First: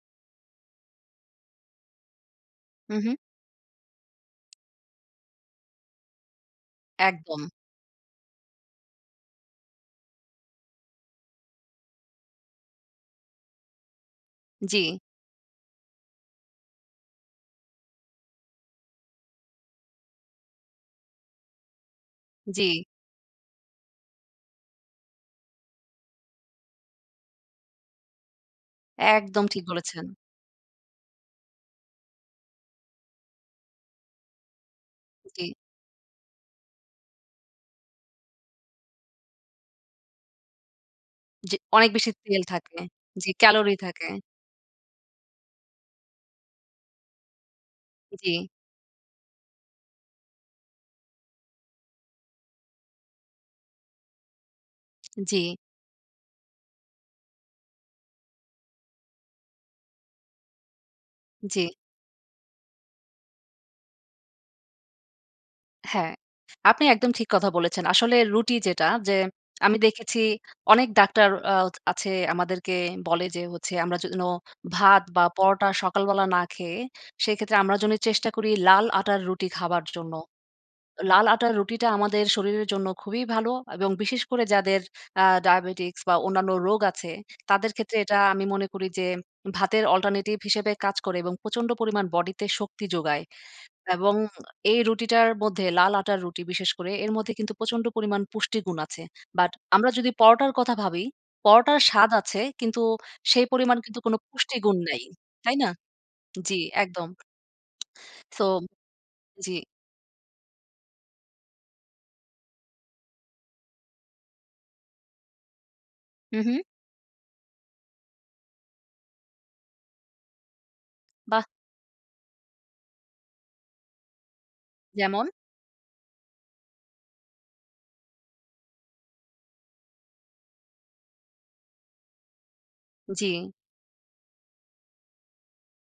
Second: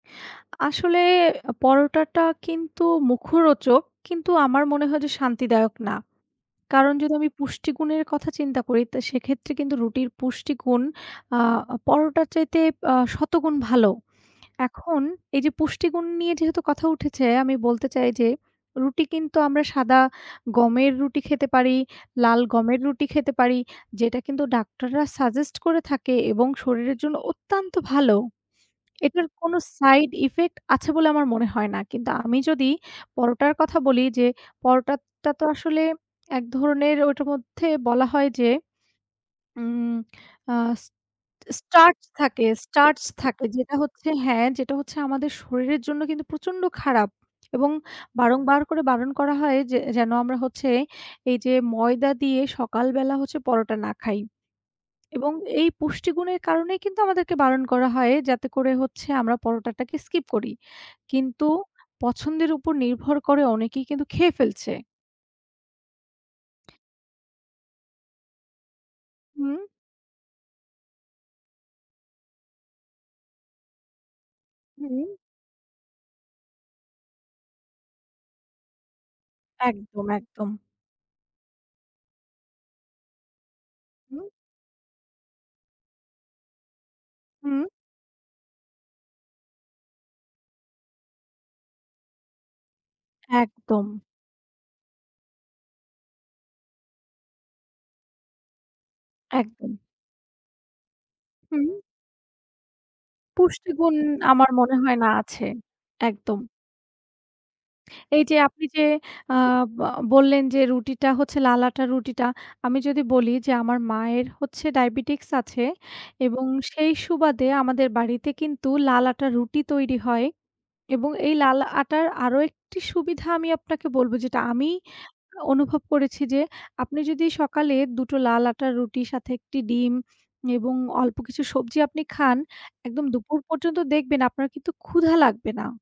আসলে পরোটাটা কিন্তু হুম, হুম। মুখরোচক, কিন্তু আমার মনে হয় যে শান্তিদায়ক না। কারণ যদি আমি একদম। পুষ্টিগুণের কথা চিন্তা করি, তো সেক্ষেত্রে কিন্তু রুটির পুষ্টিগুণ। আ পরোটার চাইতে আ শতগুণ ভালো। জি। এখন এই যে পুষ্টিগুণ নিয়ে যেহেতু কথা উঠেছে, আমি বলতে চাই যে রুটি কিন্তু আমরা সাদা গমের রুটি খেতে পারি, লাল গমের জি। রুটি খেতে পারি যেটা কিন্তু ডাক্তাররা suggest করে থাকেন এবং শরীরের জন্য অত্যন্ত ভালো। এটার একদম কোনো ঠিক বলেছেন। side effect আছে বলে আমার মনে হয় না। কিন্তু আমি যদি পরোটার কথা বলি, যে পরোটাটা তো জি। আসলে এক ধরনের ওটার মধ্যে বলা হয় যে। উম আহ স জি, অনেক স্টার্চ বেশি তেল থাকে থাকে। স্টার্চ জি, থাকে ক্যালোরি যেটা থাকে। হচ্ছে হ্যাঁ, যেটা হচ্ছে আমাদের শরীরের জন্য কিন্তু প্রচণ্ড খারাপ, এবং জি। বারংবার করে বারণ করা হয় যে যেন আমরা হচ্ছে এই যে ময়দা দিয়ে সকালবেলা হচ্ছে পরোটা না খাই। এবং জি। এই পুষ্টিগুণের কারণেই কিন্তু আমাদেরকে বারণ করা হয় যাতে করে হচ্ছে আমরা পরোটাটাকে skip করি। কিন্তু জি। পছন্দের উপর নির্ভর করে অনেকেই কিন্তু খেয়ে ফেলছে। হ্যাঁ, আপনি একদম ঠিক কথা বলেছেন। আসলে রুটি যেটা, যে হুম। আমি দেখেছি অনেক ডাক্তার আ আছে, আমাদেরকে বলে যে হচ্ছে আমরা যেন ভাত হুম। বা পরোটা সকালবেলা না খেয়ে, সেক্ষেত্রে আমরা যেন চেষ্টা করি লাল আটার রুটি খাবার একদম, জন্য। একদম। লাল আটার রুটিটা আমাদের শরীরের জন্য খুবই ভালো, এবং বিশেষ হুম। করে যাদের আ diabetics বা অন্যান্য রোগ আছে, হুম। তাদের ক্ষেত্রে এটা আমি মনে করি যে ভাতের alternative হিসেবে কাজ করে এবং প্রচন্ড পরিমাণ বডিতে শক্তি যোগায়। একদম। এবং এই রুটিটার মধ্যে, লাল আটার রুটি বিশেষ করে, এর মধ্যে কিন্তু প্রচন্ড পরিমাণ পুষ্টি গুণ আছে but একদম। আমরা যদি পরোটার কথা ভাবি, হুম। পরোটার স্বাদ আছে, কিন্তু সেই পরিমাণ পুষ্টিগুণ কিন্তু কোন আমার মনে পুষ্টিগুণ হয় নাই। না আছে। তাই না? একদম। জি, একদম। এই যে So আপনি যে আ জি। বা বললেন যে রুটিটা হচ্ছে লাল আটার রুটিটা আমি যদি বলি যে আমার মায়ের হচ্ছে Diabetics আছে হুম, এবং হুম। সেই সুবাদে আমাদের বাড়িতে কিন্তু লাল আটার রুটি তৈরি হয়। এবং এই বাহ! লাল আটার আরো একটি সুবিধা আমি আপনাকে বলব যেটা আমি যেমন? অনুভব করেছি যে আপনি যদি সকালে দুটো লাল আটার রুটির সাথে একটি ডিম এবং অল্প কিছু সবজি আপনি খান, একদম দুপুর জি। পর্যন্ত দেখবেন আপনার কিন্তু ক্ষুধা লাগবে না।